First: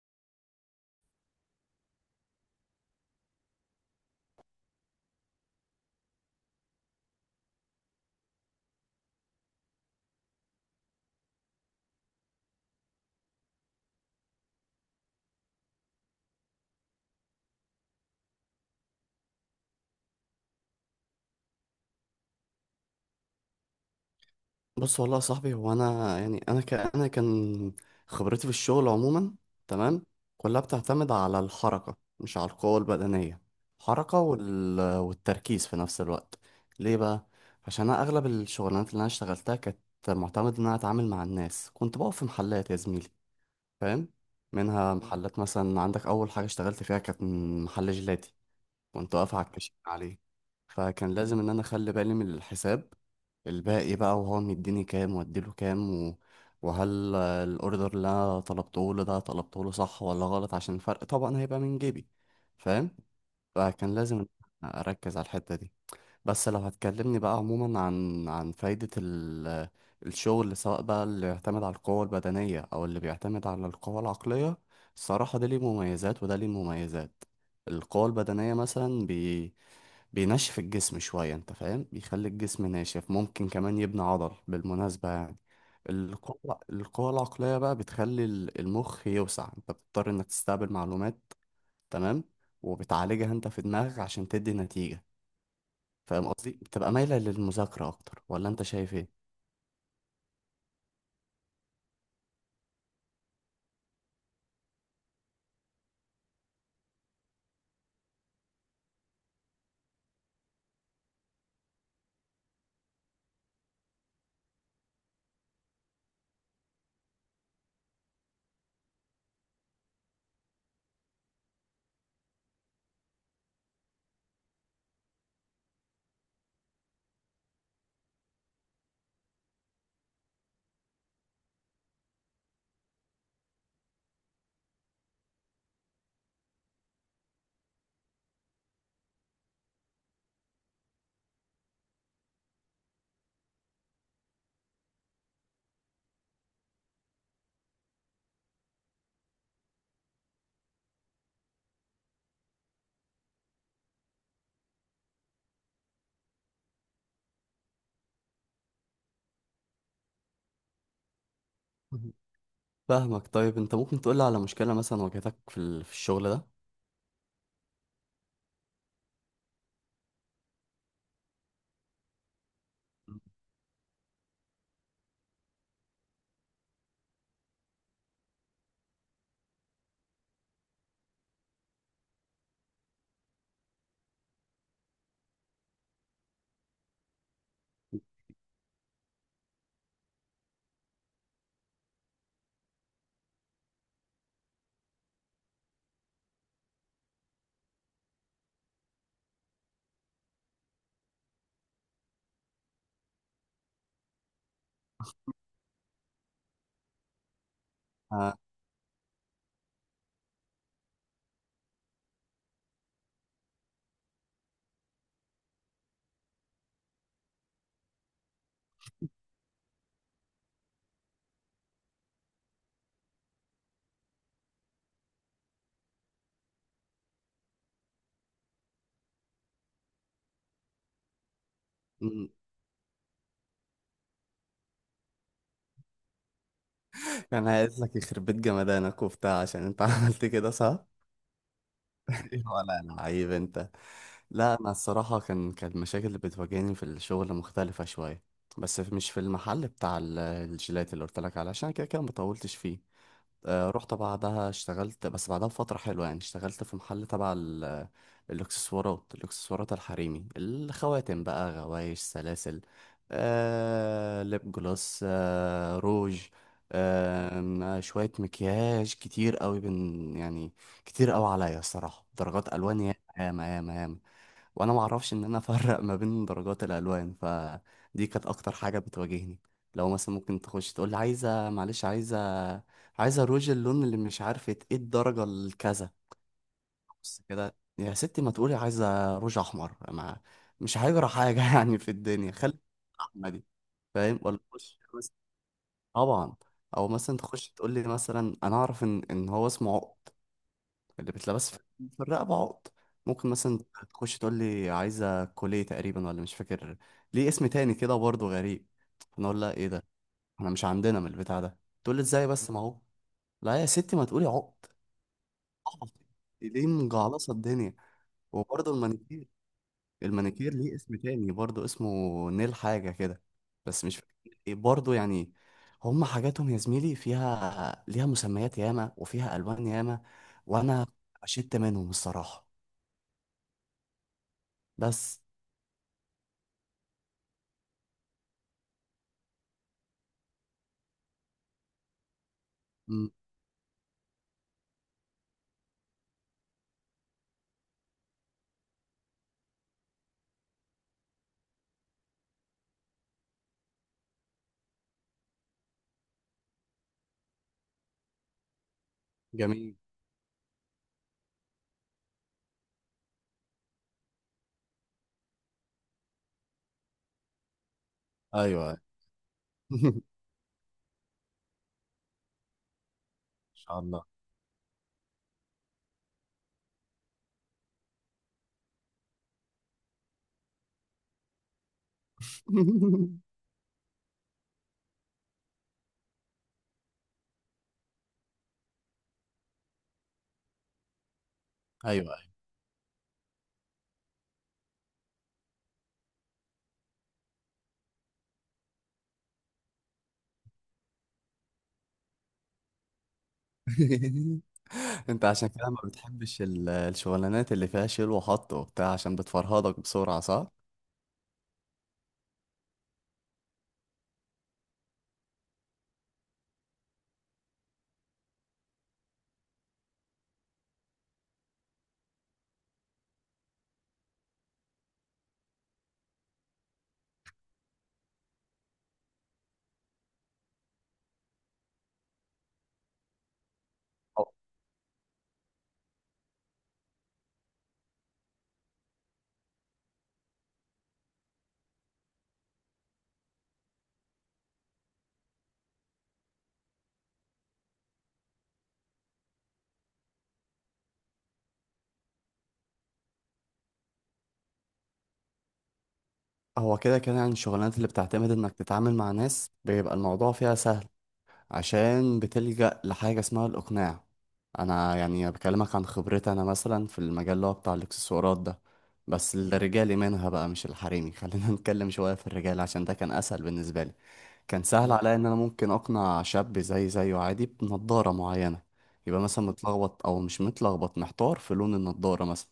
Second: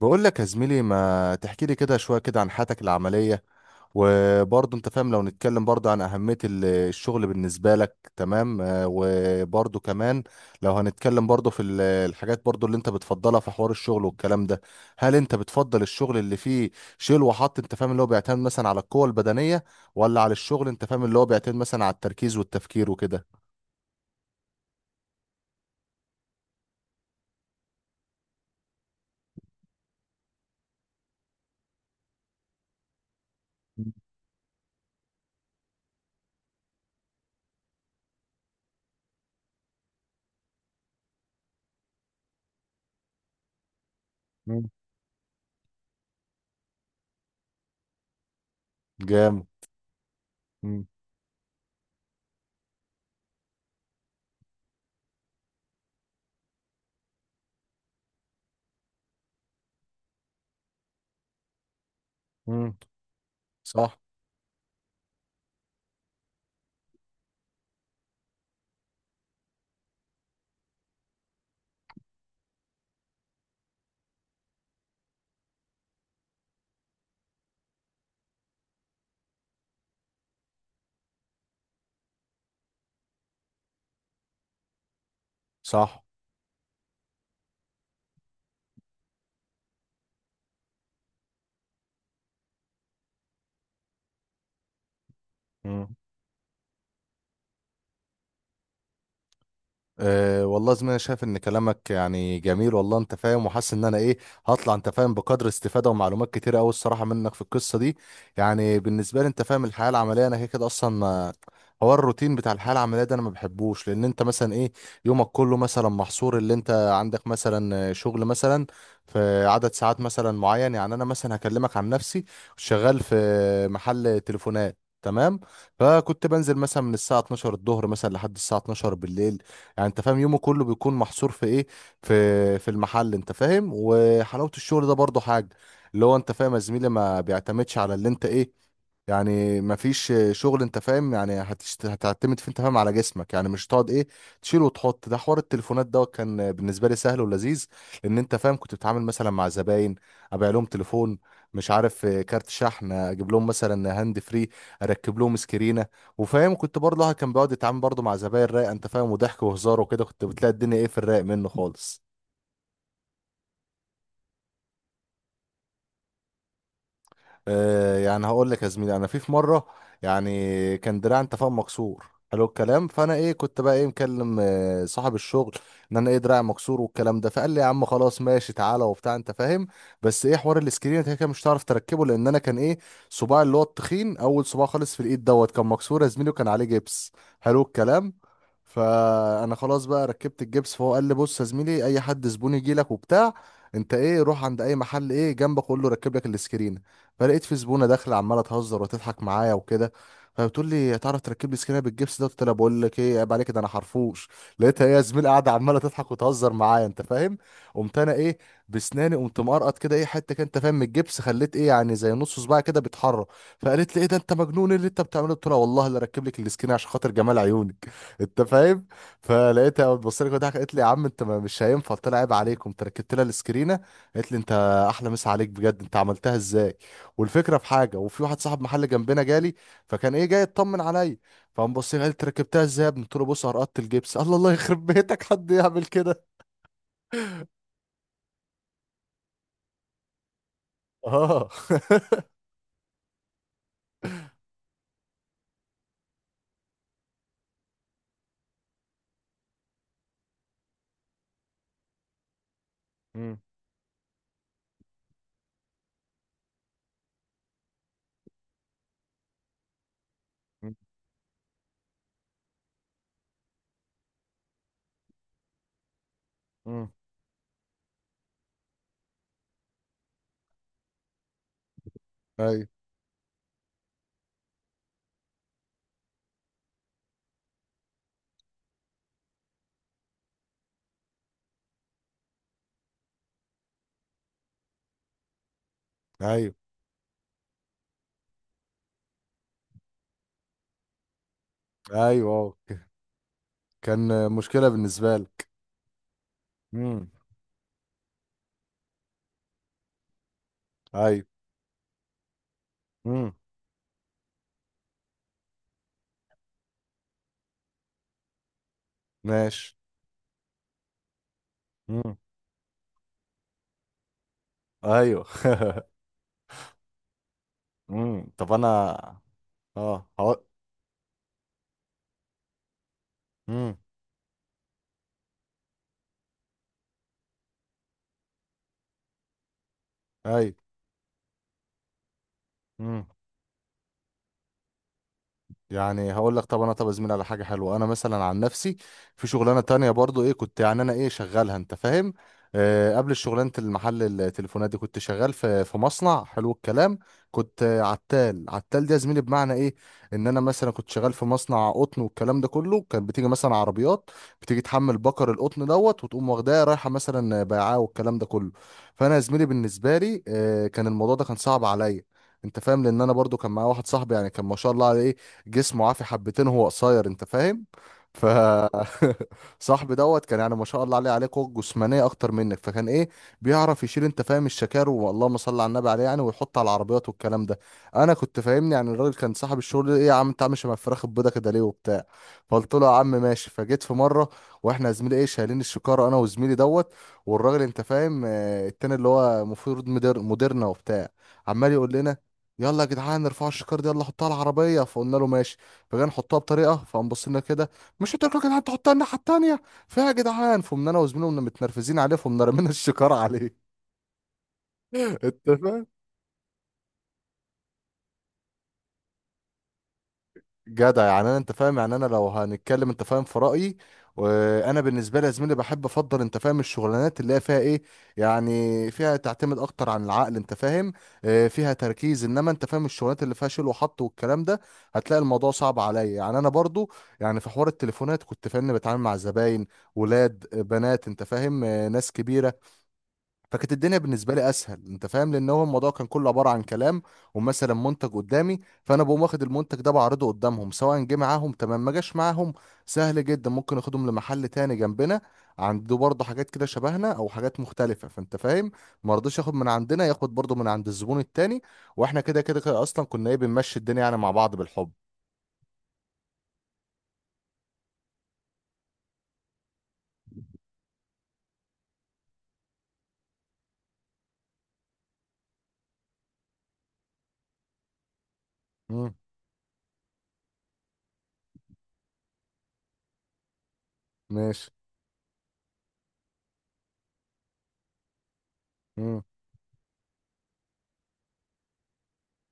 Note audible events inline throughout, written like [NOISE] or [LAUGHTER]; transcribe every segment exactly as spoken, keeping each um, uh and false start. بقول لك يا زميلي ما تحكي لي كده شوية كده عن حياتك العملية. وبرضه انت فاهم لو نتكلم برضه عن أهمية ال- الشغل بالنسبة لك، تمام، آه، وبرضه كمان لو هنتكلم برضه في ال- الحاجات برضه اللي انت بتفضلها في حوار الشغل والكلام ده. هل انت بتفضل الشغل اللي فيه شيل وحط، انت فاهم، اللي هو بيعتمد مثلا على القوة البدنية، ولا على الشغل انت فاهم اللي هو بيعتمد مثلا على التركيز والتفكير وكده؟ بص والله يا صاحبي، هو انا يعني انا ك... انا كان خبرتي في الشغل عموما، تمام، كلها بتعتمد على الحركه مش على القوه البدنيه. الحركه وال... والتركيز في نفس الوقت. ليه بقى؟ عشان انا اغلب الشغلانات اللي انا اشتغلتها كانت معتمد ان انا اتعامل مع الناس، كنت بقف في محلات يا زميلي، فاهم؟ مم. منها محلات مثلا، عندك اول حاجه اشتغلت فيها كانت محل جيلاتي، كنت واقف على جامد. الكاشير عليه. مم. فكان لازم ان انا اخلي بالي من الحساب، الباقي بقى، وهو مديني كام واديله كام و... وهل آه، الاوردر اللي انا طلبته له ده طلبته له صح ولا غلط، عشان الفرق طبعا هيبقى من جيبي، مم. فاهم؟ فكان صح. لازم إن أنا اركز على الحتة دي. بس لو هتكلمني بقى عموما عن عن فايدة ال... الشغل، سواء بقى اللي بيعتمد على القوة البدنية او اللي بيعتمد على القوة العقلية، الصراحة ده ليه مميزات وده ليه مميزات. القوة البدنية مثلا بينشف الجسم شوية، انت فاهم، بيخلي الجسم ناشف، ممكن كمان يبني عضل بالمناسبة يعني. صح. القوة القوة العقلية بقى بتخلي ال- المخ يوسع، انت بتضطر انك تستقبل معلومات، تمام، وبتعالجها انت في دماغك عشان تدي نتيجة، مم. فاهم قصدي؟ بتبقى مايلة للمذاكرة اكتر، ولا انت شايف ايه؟ أه والله، زي ما انا شايف ان كلامك يعني جميل والله، انت فاهم، وحاسس ان انا ايه، هطلع انت فاهم بقدر استفاده ومعلومات كتيره قوي الصراحه منك في القصه دي. يعني بالنسبه لي، انت فاهم، الحياه العمليه انا كده كده اصلا ما، هو الروتين بتاع الحياه العمليه ده انا ما بحبوش، لان انت مثلا ايه، يومك كله مثلا محصور، اللي انت عندك مثلا شغل مثلا في عدد ساعات مثلا معين. يعني انا مثلا هكلمك عن نفسي، شغال في محل تليفونات، تمام؟ فكنت بنزل مثلا من الساعه اتناشر الظهر مثلا لحد الساعه اتناشر بالليل. يعني انت فاهم يومه كله بيكون محصور في ايه، في في المحل، انت فاهم. وحلاوة الشغل ده برضو حاجة، اللي هو انت فاهم يا زميلي ما بيعتمدش على اللي انت ايه، يعني ما فيش شغل انت فاهم يعني هتشت... هتعتمد فيه انت فاهم على جسمك، يعني مش تقعد ايه، تشيل وتحط. ده حوار التليفونات دوت كان بالنسبه لي سهل ولذيذ، لان انت فاهم كنت بتتعامل مثلا مع زباين، ابيع لهم تليفون، مش عارف، آه، كارت شحن، اجيب لهم مثلا هاند فري، اركب لهم سكرينه. وفاهم كنت برضه الواحد كان بيقعد يتعامل برضه مع زباين رايقه، انت فاهم، وضحك وهزار وكده. كنت بتلاقي الدنيا ايه، في الرايق منه خالص. مهم. فاهمك. طيب انت ممكن تقولي على مشكلة مثلا واجهتك في ال- في الشغل ده؟ آه، يعني هقول لك يا زميلي، انا في في مره يعني كان دراعي انت فاهم مكسور، حلو الكلام. فانا ايه كنت بقى ايه مكلم آه، صاحب الشغل ان انا ايه دراعي مكسور والكلام ده. فقال لي يا عم، خلاص ماشي، تعالى وبتاع، انت فاهم، بس ايه، حوار الاسكرين انت كده كده مش هتعرف تركبه، لان انا كان ايه، صباعي اللي هو التخين، اول صباع خالص في الايد دوت كان مكسور يا زميلي وكان عليه جبس، حلو الكلام. فانا خلاص بقى ركبت الجبس، فهو قال لي بص يا زميلي، اي حد زبون يجي لك وبتاع، انت ايه، روح عند اي محل ايه جنبك، قول له ركب لك الاسكرين. فلقيت في زبونه داخله عماله تهزر وتضحك معايا وكده، فبتقول لي هتعرف تركب لي سكينه بالجبس ده؟ قلت لها بقول لك ايه، عيب عليك، ده انا حرفوش. لقيتها هي زميل قاعده عماله تضحك وتهزر معايا، انت فاهم. قمت انا ايه، آه، بسناني قمت مقرقط كده ايه حته كده، انت فاهم، من الجبس، خليت ايه يعني زي نص صباعي كده بيتحرك. فقالت لي ايه ده، انت مجنون؟ إيه اللي انت بتعمله؟ قلت لها والله اللي اركب لك السكينه عشان خاطر جمال عيونك، انت فاهم. فلقيتها بتبص لي كده، ضحكت، قالت لي يا عم انت ما- مش هينفع. قلت لها عيب عليكم، انت ركبت لها السكرينه. قالت لي انت احلى مسا عليك بجد، انت عملتها ازاي؟ والفكره في حاجه، وفي واحد صاحب محل جنبنا جالي، فكان ايه جاي يطمن عليا، فقام بص لي قال لي، "أنت م- ركبتها ازاي يا ابني؟" قلت له بص، قرقطت الجبس. الله، الله يخرب بيتك، حد يعمل كده؟ كان عايز لك يخرب بيت جمدانك وبتاع عشان انت [LAUGHS] عملت كده صح؟ اه [LAUGHS] [LAUGHS] ولا لعيب انت. لا انا الصراحه كان كان المشاكل اللي بتواجهني في الشغل مختلفه شويه، بس في- مش في المحل بتاع ال- الجيلات اللي قلت لك عليه، عشان كده كده ما طولتش فيه. مم. آه، رحت بعدها اشتغلت، بس بعدها بفترة حلوة يعني، اشتغلت في محل تبع ال- الإكسسوارات. الإكسسوارات الحريمي مم. الخواتم بقى، غوايش، سلاسل، آه، ليب جلوس، آه، روج، مم. آه، شوية مكياج كتير قوي بن يعني، كتير قوي عليا الصراحة. درجات ايوه. ألوان ياما ياما ياما ياما، وانا ما اعرفش ان انا افرق ما بين درجات الالوان، فدي كانت اكتر حاجه بتواجهني. لو مثلا ممكن تخش تقول لي عايزه، معلش، عايزه عايزه روج اللون اللي مش عارفه ايه، الدرجه الكذا، ايوه. بس كده يا ستي. ما تقولي عايزه روج احمر، ما مش هيجرى حاجه [LAUGHS] يعني في ايوه. الدنيا، آه. خلي ك- الرحمه دي، فاهم؟ كان ولا مشكله تخش مثلاً، بالنسبه لك. طبعا، او مم. مثلا تخش تقول لي، مثلا انا اعرف ان ان هو اسمه عقد، اللي ايوه. بتلبس في في الرقبة، عقد. ممكن مم. مثلا تخش تقول لي عايزة كولية تقريبا، ولا مش فاكر ليه اسم تاني كده برضه غريب. انا اقول لها ايه ماشي. ده؟ احنا مش عندنا من البتاع ده. تقول لي مم. ازاي بس، ما هو، لا يا ستي، ما تقولي عقد. ايوه [LAUGHS] عقد. [LAUGHS] ليه مجعلصة الدنيا؟ مم. طب انا. وبرضه المانيكير، اه هقول. المانيكير ليه اسم تاني برضه، اسمه نيل حاجة كده، مم. بس مش فاكر ايه برضه يعني. هما حاجاتهم يا زميلي فيها، ليها مسميات ياما وفيها ألوان ياما، ايوه. وأنا شدت منهم الصراحة. مم. بس. يعني هقول لك، طب انا، طب يا زميلي على حاجه حلوه، انا مثلا عن نفسي، في شغلانه تانية برضو ايه كنت، يعني انا ايه شغالها انت فاهم، آه مم. قبل شغلانه المحل التليفونات دي كنت شغال في في مصنع، حلو الكلام. كنت آه، عتال. عتال دي يا زميلي بمعنى ايه، ان انا مثلا كنت شغال في مصنع قطن والكلام ده كله. كان بتيجي مثلا عربيات، بتيجي تحمل بكر القطن دوت، وتقوم واخداه رايحه مثلا بيعاه والكلام ده كله. فانا يا زميلي جميل. بالنسبه لي آه كان الموضوع ده كان صعب عليا، انت فاهم، لان انا برضو كان معايا واحد صاحبي، يعني كان ما شاء الله عليه إيه، جسمه عافي حبتين، هو قصير، انت فاهم. ف ايوه. أيوة. [LAUGHS] صاحبي [LAUGHS] ان دوت كان يعني ما شاء الله عليه، عليه قوه جسمانيه اكتر منك. فكان ايه، شاء بيعرف يشيل الله. انت فاهم الشكار، واللهم صل على النبي عليه، يعني ويحط على العربيات والكلام ده. انا كنت فاهمني يعني الراجل كان صاحب الشغل ايه، يا عم انت عامل شبه الفراخ البيضه كده ليه وبتاع؟ فقلت له يا عم [LAUGHS] ماشي. فجيت في مره، واحنا يا زميلي ايه شايلين الشكاره انا وزميلي دوت، والراجل انت فاهم، آه، التاني اللي هو المفروض مدير، مديرنا وبتاع، عمال يقول ايوه، لنا ايوه. يلا يا جدعان ارفعوا الشكار دي، يلا حطها على العربيه. فقلنا له ماشي. فجاي نحطها بطريقه، فقام بص لنا كده، مش قلت لكم يا جدعان تحطها الناحيه التانيه فيها يا جدعان؟ فقمنا انا وزميلي قمنا متنرفزين عليه، فقمنا رمينا الشكار عليه [LAUGHS] [LAUGHS] انت انت عشان كده ما فاهم. بتحبش ال- الشغلانات اللي فيها شيل وحط وبتاع، عشان بتفرهدك بسرعه، صح؟ جدع، يعني انا انت فاهم، يعني انا لو هنتكلم انت فاهم في رايي، وانا بالنسبه لي يا زميلي بحب افضل، انت فاهم، الشغلانات اللي هي فيها ايه، يعني فيها تعتمد اكتر عن العقل، انت فاهم، آه، فيها تركيز. انما انت فاهم الشغلانات اللي فيها شيل وحط والكلام ده، هتلاقي الموضوع صعب عليا. يعني انا برضو يعني في حوار التليفونات كنت فاهمني بتعامل مع زباين ولاد، آه، بنات، انت فاهم، آه، ناس كبيره. فكانت الدنيا هو بالنسبه لي اسهل، انت فاهم، لان هو الموضوع كان كله عباره عن كلام ومثلا منتج قدامي، فانا بقوم واخد المنتج ده بعرضه قدامهم، سواء جه معاهم تمام ما جاش معاهم، سهل جدا. ممكن اخدهم لمحل تاني جنبنا عنده برضه حاجات كده شبهنا او حاجات مختلفه، فانت فاهم ما رضيش ياخد من عندنا، ياخد برضه من عند الزبون التاني، واحنا كده كده كده اصلا كنا ايه بنمشي الدنيا يعني مع بعض بالحب. هو كده كده يعني الشغلانات اللي بتعتمد انك تتعامل مع ناس، بيبقى الموضوع فيها سهل، عشان بتلجأ لحاجه اسمها الاقناع. انا يعني بكلمك عن خبرتي، انا مثلا في المجال اللي هو بتاع الاكسسوارات ده، امم. بس الرجالي منها بقى مش الحريمي [LAUGHS] خلينا نتكلم شويه في الرجال عشان ده كان اسهل بالنسبه لي. كان ماشي. سهل عليا ان انا ممكن اقنع شاب زي زيه عادي بنضارة معينة، يبقى امم. مثلا متلخبط او مش متلخبط، محتار في لون النضارة مثلا،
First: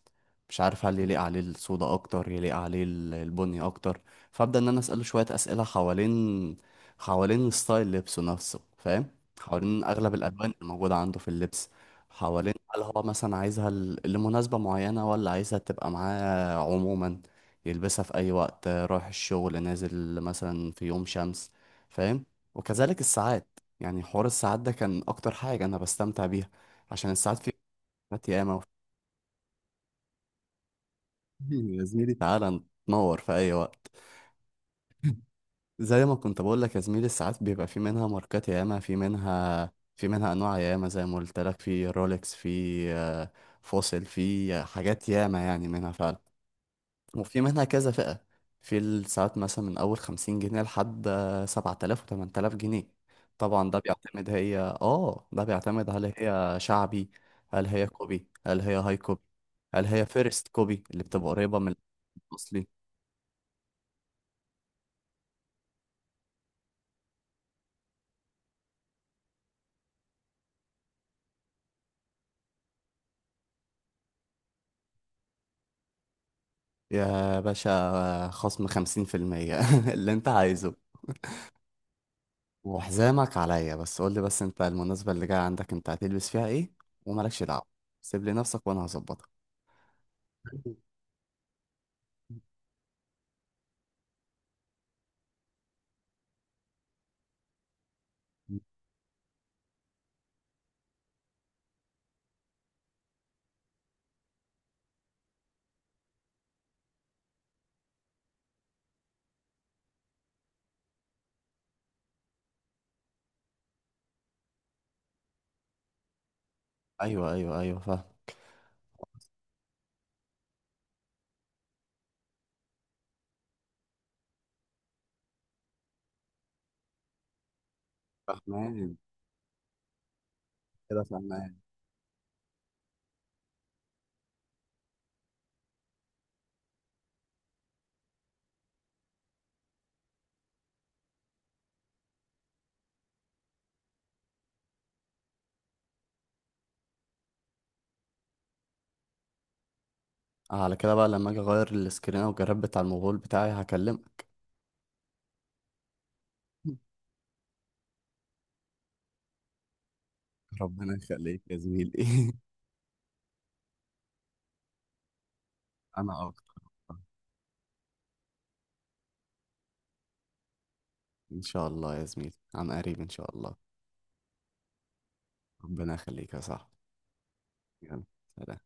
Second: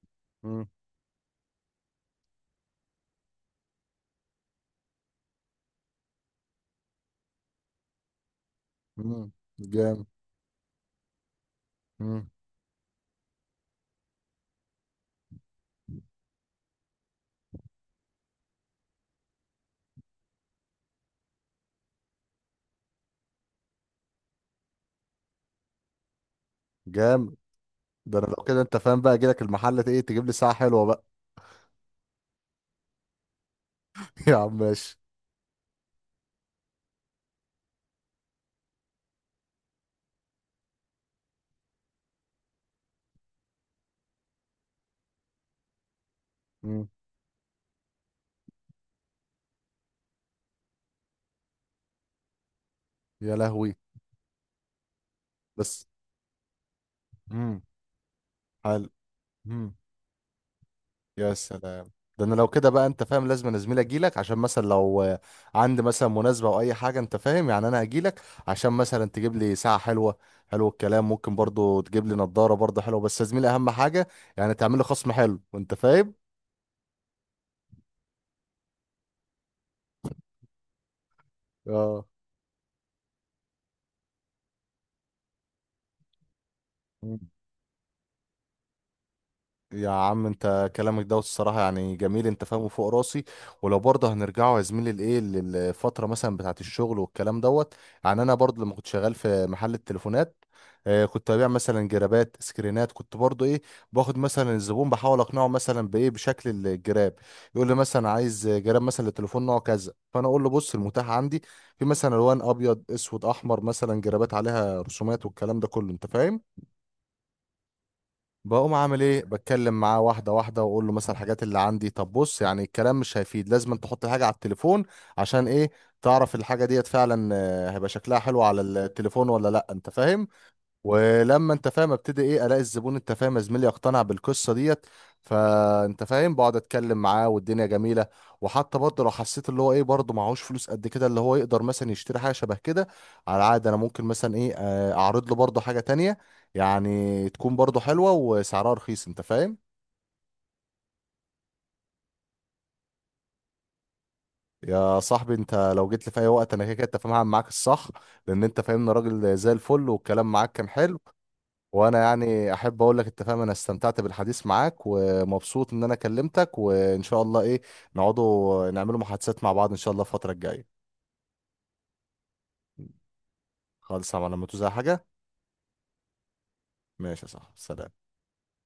مش امم. عارف هل يليق عليه السودا اكتر، يليق عليه ال- البني اكتر. فابدا ان انا اساله شوية اسئلة حوالين حوالين ستايل لبسه نفسه، فاهم؟ امم. حوالين جامد. اغلب الالوان الموجودة عنده في اللبس، امم. حوالين هل هو مثلا عايزها ل- لمناسبة معينة، ولا عايزها تبقى معاه عموما يلبسها في اي وقت، رايح الشغل، نازل مثلا في يوم شمس، فاهم؟ وكذلك الساعات. يعني حوار الساعات ده كان اكتر حاجة انا بستمتع بيها، عشان جامد، الساعات فيها ده انا ساعات لو كده ياما. انت فاهم بقى اجي لك المحل، ايه، تجيب لي ساعه حلوه بقى. [LAUGHS] يا زميلي، تعالى نتنور في اي وقت. [LAUGHS] يا عم ماشي. زي ما كنت بقول لك يا زميلي، الساعات بيبقى في منها ماركات ياما، في منها في منها انواع ياما. زي ما قلت لك، في رولكس، في آه، فوسيل، في آه، حاجات ياما يعني، منها فعلا. مم. وفي منها كذا فئة في الساعات، مثلا من أول خمسين جنيه لحد سبعة آلاف وتمن تلاف جنيه. يا طبعا لهوي. ده بيعتمد، هي اه ده بس. بيعتمد، هل هي شعبي، مم. هل هي كوبي، هل هي حلو. هاي كوبي، مم. هل هي فيرست كوبي اللي بتبقى يا قريبة من سلام، ده انا لو الأصلي. كده بقى انت فاهم لازم انا زميلي اجي لك، عشان مثلا لو آه، عندي مثلا مناسبه او اي حاجه، انت فاهم، يعني انا هجي لك عشان مثلا تجيب لي ساعه حلوه، حلو الكلام. ممكن برضو تجيب لي نظاره برضو حلوه، بس يا زميلي اهم حاجه يعني تعمل لي خصم حلو، انت فاهم. يا باشا، خصم خمسين في المية [LAUGHS] اللي انت عايزه. اه وحزامك عليا، بس قولي بس انت المناسبة اللي جاية عندك انت هتلبس فيها ايه، ومالكش دعوة، سيب لي نفسك وانا هظبطك. يا عم انت كلامك دوت الصراحة يعني جميل، انت فاهمه فوق راسي. ولو برضه هنرجعه يا زميلي لايه، للفترة مثلا بتاعة الشغل والكلام دوت، يعني انا برضه لما كنت شغال في محل التليفونات، اه كنت ببيع مثلا جرابات سكرينات، كنت برضه ايه، باخد مثلا الزبون بحاول اقنعه مثلا بايه، بشكل الجراب. يقول لي مثلا عايز جراب مثلا للتليفون نوع كذا، فانا اقول له بص، المتاح عندي في مثلا الوان، ابيض اسود احمر، مثلا جرابات عليها رسومات والكلام ده كله انت فاهم. ايوه، ايوه، ايوه، فاهم. بقوم عامل ايه، بتكلم معاه واحده واحده، واقول له مثلا الحاجات اللي عندي، طب بص يعني الكلام مش هيفيد، لازم أن تحط الحاجه على التليفون، عشان ايه، تعرف الحاجه ديت فعلا آه، هيبقى شكلها حلو على فاهمان. التليفون ولا لا، انت فاهم. كده ولما فاهمان. انت فاهم ابتدي ايه، الاقي الزبون انت فاهم يا زميلي يقتنع بالقصه ديت، فانت فاهم بقعد اتكلم معاه والدنيا جميله. وحتى برضه لو حسيت اللي هو ايه، برضه معهوش فلوس قد كده، اللي هو يقدر مثلا يشتري حاجه شبه كده، على عاد انا ممكن مثلا ايه، آه، اعرض له برضه حاجه تانية، يعني تكون برضه حلوه وسعرها رخيص، انت فاهم. آه، على كده بقى، لما اجي اغير السكرين او الجراب بتاع الموبايل بتاعي هكلمك. يا صاحبي انت لو جيت لي في اي وقت انا كده كده انت [LAUGHS] فاهم هعمل معاك الصح، لان انت فاهمني راجل زي الفل والكلام معاك كان ربنا حلو. يخليك يا وانا زميلي. [LAUGHS] يعني احب اقول لك، انت فاهم، انا استمتعت بالحديث معاك ومبسوط ان انا انا كلمتك، اكتر. وان شاء الله ايه، نقعدوا نعملوا محادثات مع بعض ان شاء الله الفترة الجاية. ان شاء الله يا زميلي، عن قريب ان شاء الله. خالص على لما توزع حاجة. ربنا يخليك يا صاحبي. ماشي يا صاحبي، يلا، سلام. سلام.